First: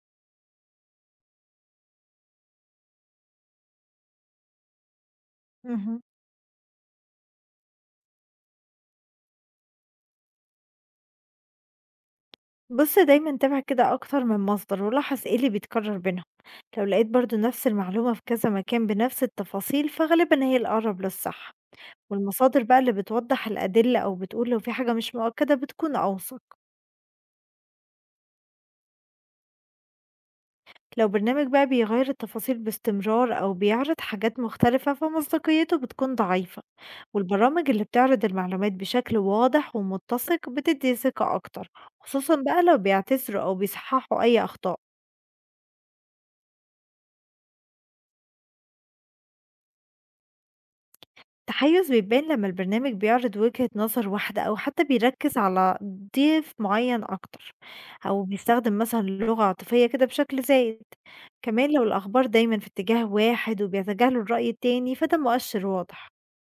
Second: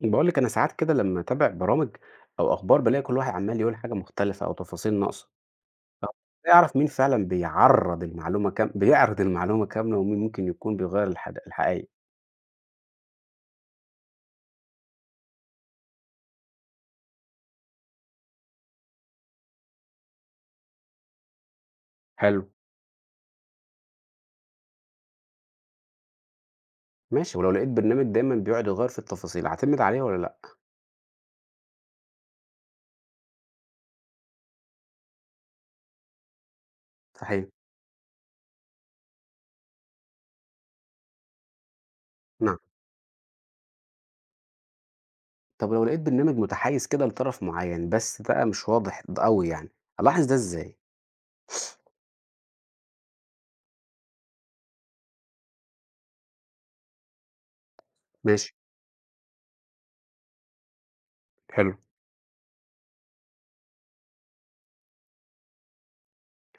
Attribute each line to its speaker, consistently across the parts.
Speaker 1: باقول لِك أنا ساعات كده لمّا أتابع برامج أو أخبار بالاقي كل واحد عمّال يقول حاجة مختلفة أو تفاصيل ناقصة.
Speaker 2: اهم.
Speaker 1: آه، أعرف مين فعلًا بيعرّض المعلومة كام بيعرض المعلومة كاملة ومين ممكن يكون بيغيّر الحقايق.
Speaker 2: بُص دايمًا تابع كده أكتر من مصدر، ولاحظ إيه اللي بيتكرر بينهم، لو لقيت برضه نفس المعلومة في كذا مكان بنفس التفاصيل، فغالبًا هي الأقرب للصح،
Speaker 1: حلو،
Speaker 2: والمصادر بقى اللي بتوضح الأدلة أو بتقول لو في حاجة مش مؤكدة بتكون أوثق،
Speaker 1: ماشي، ولو لقيت برنامج دايمًا بيقعد يغيّر في التفاصيل أعتمد عليه والّا لأ؟
Speaker 2: لو برنامج بقى بيغير التفاصيل باستمرار أو بيعرض حاجات مختلفة فمصداقيته بتكون ضعيفة،
Speaker 1: صحيح،
Speaker 2: والبرامج اللي بتعرض المعلومات بشكل واضح ومتسق بتدي ثقة أكتر، خصوصًا
Speaker 1: نعم.
Speaker 2: بقى لو بيعتذروا أو بيصححوا أي أخطاء.
Speaker 1: طب لو لقيت برنامج متحيّز كده لطرف معيّن بس بقى مش واضح د أوي يعني، ألاحظ ده إزاي؟
Speaker 2: التحيز بيبان لما البرنامج بيعرض وجهة نظر واحدة أو حتى بيركز على ضيف معين أكتر أو
Speaker 1: ماشي،
Speaker 2: بيستخدم مثلا لغة عاطفية كده بشكل زائد. كمان
Speaker 1: حلو.
Speaker 2: لو الأخبار دايما في اتجاه واحد وبيتجاهلوا الرأي التاني فده مؤشر واضح.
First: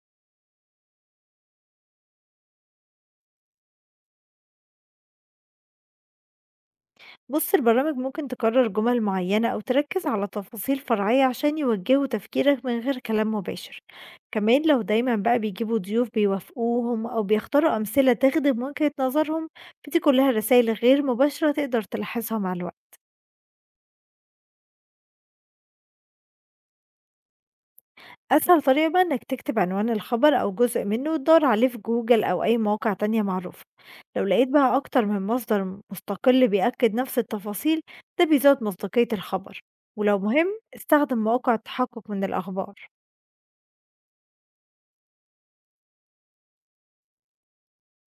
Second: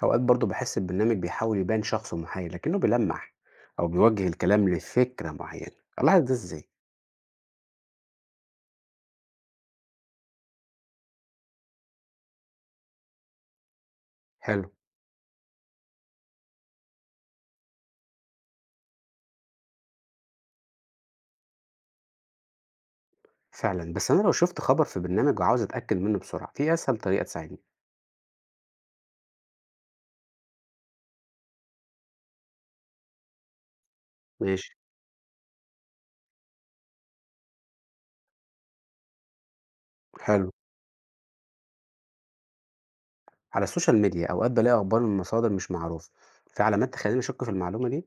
Speaker 1: أوقات برضه باحس البرنامج بيحاول يبان شخص محايد لكنه بيلمح أو بيوجه الكلام لفكرة معينة، ألاحظ ده إزاي؟
Speaker 2: بُص البرامج ممكن تكرر جمل معينة أو تركز على تفاصيل فرعية عشان يوجهوا تفكيرك من غير كلام مباشر، كمان
Speaker 1: حلو،
Speaker 2: لو دايمًا بقى بيجيبوا ضيوف بيوافقوهم أو بيختاروا أمثلة تخدم وجهة نظرهم، فدي كلها رسايل غير مباشرة تقدر تلاحظها مع الوقت.
Speaker 1: فعلا. بس أنا لو شفت خبر في برنامج وعاوز أتأكد منه بسرعة، في أسهل طريقة تساعدني؟
Speaker 2: أسهل طريقة بقى إنك تكتب عنوان الخبر أو جزء منه وتدور عليه في جوجل أو أي مواقع تانية معروفة. لو لقيت
Speaker 1: ماشي،
Speaker 2: بقى أكتر من مصدر مستقل بيأكد نفس التفاصيل ده بيزود مصداقية الخبر، ولو مهم
Speaker 1: حلو.
Speaker 2: استخدم مواقع التحقق من الأخبار.
Speaker 1: على السوشيال ميديا أوقات بلاقي أخبار من مصادر مش معروفة، في علامات تخليني أشك في المعلومة دي؟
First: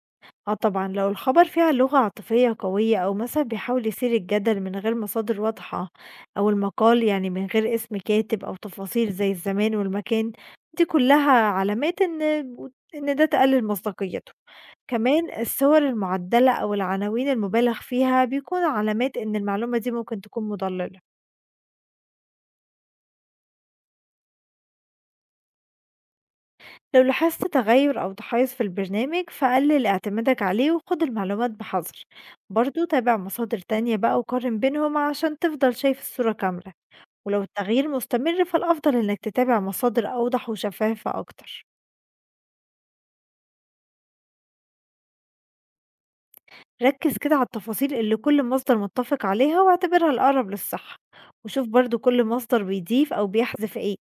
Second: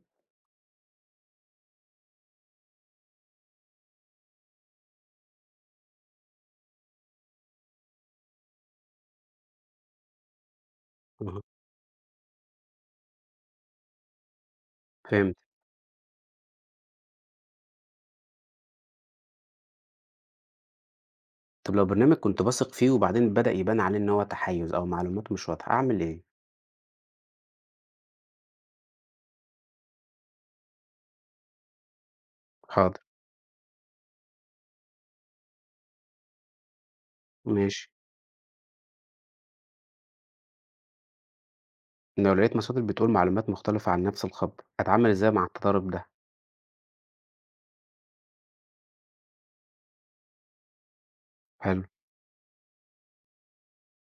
Speaker 2: اه طبعا لو الخبر فيها لغة عاطفية قوية أو مثلا بيحاول يثير الجدل من غير مصادر واضحة أو المقال يعني من غير اسم كاتب أو تفاصيل زي الزمان والمكان، دي كلها
Speaker 1: أها،
Speaker 2: علامات إن ده تقلل مصداقيته. كمان
Speaker 1: فهمت.
Speaker 2: الصور المُعدّلة أو العناوين المُبالغ فيها بيكونوا علامات إن المعلومة دي ممكن تكون مُضلِّلة.
Speaker 1: طب لو برنامج كنت بثق فيه وبعدين بدأ يبان عليه إن هو تحيز أو معلومات مش واضحة، أعمل إيه؟
Speaker 2: لو لاحظت تغيُّر أو تحيُّز في البرنامج، فقلِّل اعتمادك عليه وخُد المعلومات بحذر. برضه
Speaker 1: حاضر،
Speaker 2: تابع مصادر تانية بقى وقارن بينهم عشان تفضل شايف الصورة كاملة، ولو التغيير
Speaker 1: ماشي.
Speaker 2: مستمر فالأفضل إنك تتابع مصادر أوضح وشفافة أكتر.
Speaker 1: لو لقيت مصادر بتقول معلومات مختلفة عن نفس الخبر، أتعامل إزاي مع التضارب ده؟
Speaker 2: ركز كده على التفاصيل اللي كل مصدر متفق عليها واعتبرها الأقرب للصح، وشوف
Speaker 1: حلو،
Speaker 2: برضو كل مصدر بيضيف أو بيحذف ايه.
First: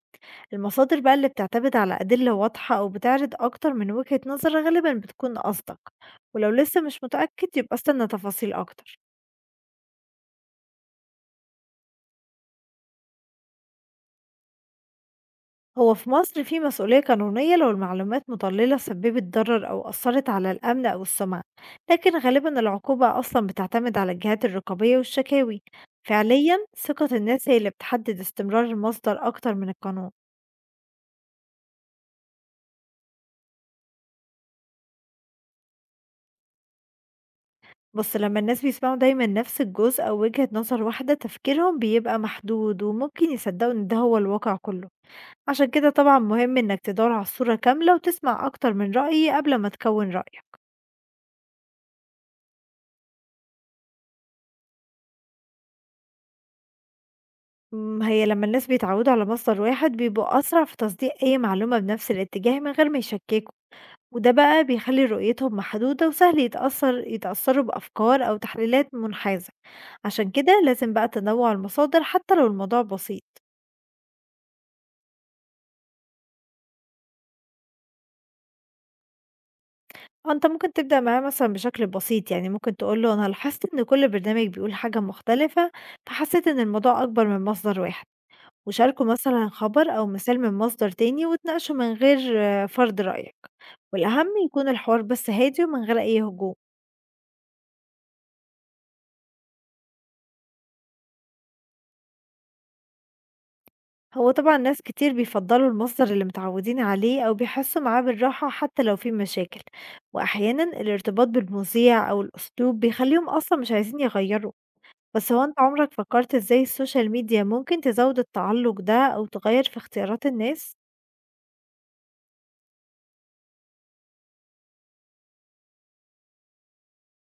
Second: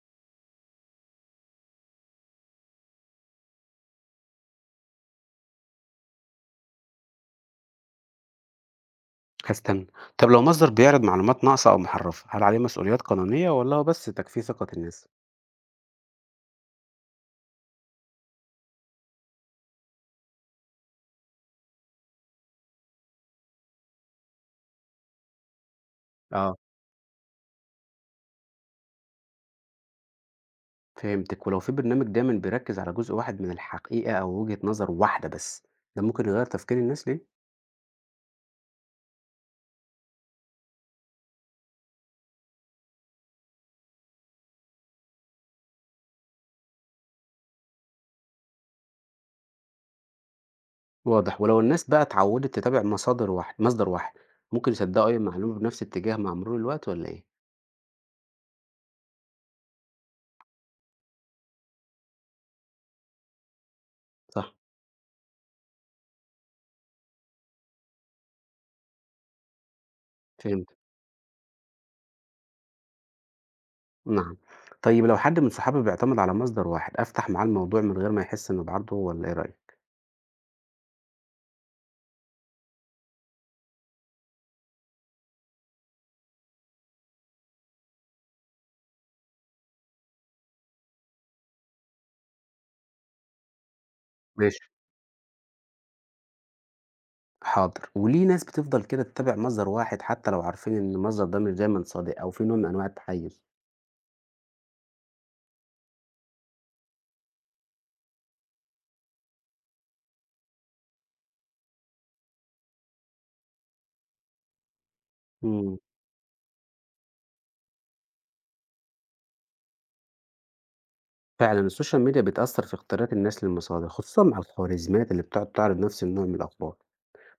Speaker 2: المصادر بقى اللي بتعتمد على أدلة واضحة أو بتعرض أكتر من وجهة نظر غالبا بتكون أصدق، ولو لسه مش متأكد يبقى استنى تفاصيل أكتر.
Speaker 1: هاستنى. طب لو مصدر بيعرض معلومات ناقصة أو محرفة، هل عليه مسؤوليات قانونية والّا هو بس تجفيف ثقة الناس؟
Speaker 2: هو في مصر في مسؤولية قانونية لو المعلومات مضللة سببت ضرر أو أثرت على الأمن أو السمعة، لكن غالبا العقوبة أصلا بتعتمد على الجهات الرقابية والشكاوي.
Speaker 1: اه،
Speaker 2: فعليا ثقة الناس هي اللي بتحدد استمرار المصدر أكتر من القانون.
Speaker 1: فهمتِك. ولو في برنامج دايمًا بيركز على جزء واحد من الحقيقة أو وجهة نظر واحدة بس، ده ممكن يغير تفكير الناس ليه؟
Speaker 2: بس لما الناس بيسمعوا دايما نفس الجزء أو وجهة نظر واحدة تفكيرهم بيبقى محدود وممكن يصدقوا إن ده هو الواقع كله. عشان كده طبعا مهم إنك تدور على الصورة كاملة وتسمع أكتر من رأي قبل ما تكون رأيك.
Speaker 1: واضح. ولو الناس بقى اتعودت تتابع مصادر مصدر واحد، ممكن يصدقوا أي معلومة بنفس الاتجاه مع مرور الوقت والّا إيه؟
Speaker 2: هي لمّا الناس بيتعوّدوا على مصدر واحد بيبقوا أسرع في تصديق أي معلومة بنفس الاتجاه من غير ما يشكّكوا، وده
Speaker 1: صح،
Speaker 2: بقى بيخلّي رؤيتهم محدودة وسهل يتأثّروا بأفكار أو تحليلات منحازة، عشان كده
Speaker 1: فهمت،
Speaker 2: لازم بقى تنوّع المصادر حتى لو الموضوع بسيط.
Speaker 1: نعم. طيب لو حد من صحابي بيعتمد على مصدر واحد، أفتح معاه الموضوع من غير ما يحس إني باعارضه والّا إيه رأيك؟
Speaker 2: آه، أنت ممكن تبدأ معاه مثلًا بشكل بسيط، يعني ممكن تقول له أنا لاحظت إن كل برنامج بيقول حاجة مختلفة، فحسيت إن الموضوع أكبر من مصدر واحد، وشاركه مثلًا خبر أو مثال من مصدر تاني واتناقشوا من غير فرض رأيك. والأهم
Speaker 1: ماشي،
Speaker 2: يكون الحوار بس هادي ومن غير أي هجوم.
Speaker 1: حاضر. وليه ناس بتفضل كده تتابع مصدر واحد حتى لو عارفين إن المصدر ده مش دايمًا صادق أو فيه نوع من أنواع التحيز؟
Speaker 2: هو طبعا ناس كتير بيفضلوا المصدر اللي متعودين عليه أو بيحسوا معاه بالراحة حتى لو في مشاكل، وأحيانا الارتباط بالمذيع أو الأسلوب بيخليهم أصلا مش عايزين يغيروا. بس هو أنت
Speaker 1: إمم،
Speaker 2: عمرك فكرت إزاي السوشيال ميديا ممكن تزود التعلق ده أو تغير في اختيارات الناس؟
Speaker 1: فعلًا السوشيال ميديا بتأثّر في اختيارات الناس للمصادر، خصوصًا مع الخوارزميات اللي بتقعد تعرض نفس النوع من الأخبار.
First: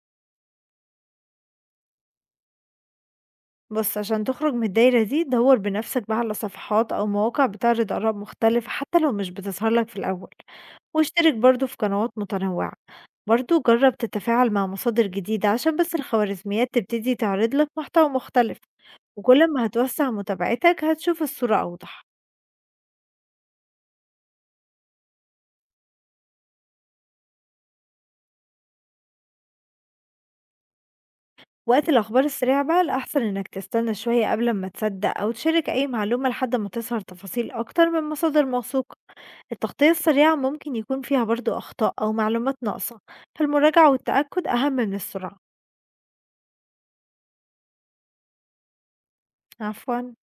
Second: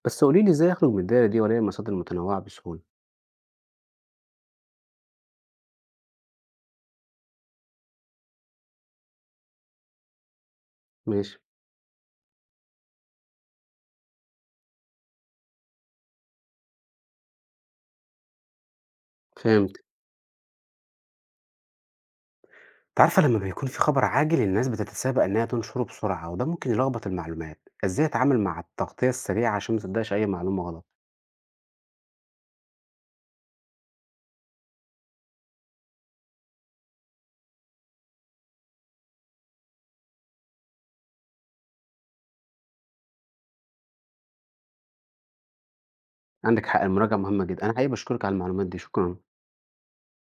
Speaker 1: بس قولي لي إزاي أخرج من الدايرة دي وألاقي مصادر متنوعة بسهولة؟
Speaker 2: بُص، عشان تخرج من الدايرة دي دَوّر بنفسك بقى على صفحات أو مواقع بتعرض آراء مختلفة حتى لو مش بتظهر لك في الأول، واشترك
Speaker 1: ماشي،
Speaker 2: برضه في قنوات متنوعة، برضه جرّب تتفاعل مع مصادر جديدة عشان بس الخوارزميات تبتدي تعرض لك محتوى مختلف، وكل ما
Speaker 1: فهمت.
Speaker 2: هتوسّع متابعتك هتشوف الصورة أوضح.
Speaker 1: أنتِ عارفة لمّا بيكون في خبر عاجل الناس بتتسابق إنها تنشره بسرعة وده ممكن يلخبط المعلومات، إزاي أتعامل مع التغطية السريعة عشان ما اصدقش أي معلومة غلط؟
Speaker 2: وقت الأخبار السريعة بقى الأحسن إنك تستنى شوية قبل أمّا تصدق أو تشارك أي معلومة لحد ما تظهر تفاصيل أكتر من مصادر موثوقة. التغطية السريعة ممكن يكون فيها برضو أخطاء أو معلومات ناقصة، فالمراجعة والتأكد أهم من السرعة.
Speaker 1: عندِك حق، المراجعة مهمة جدًا. أنا حقيقي باشكرِك على المعلومات دي، شكرًا.
Speaker 2: عفوا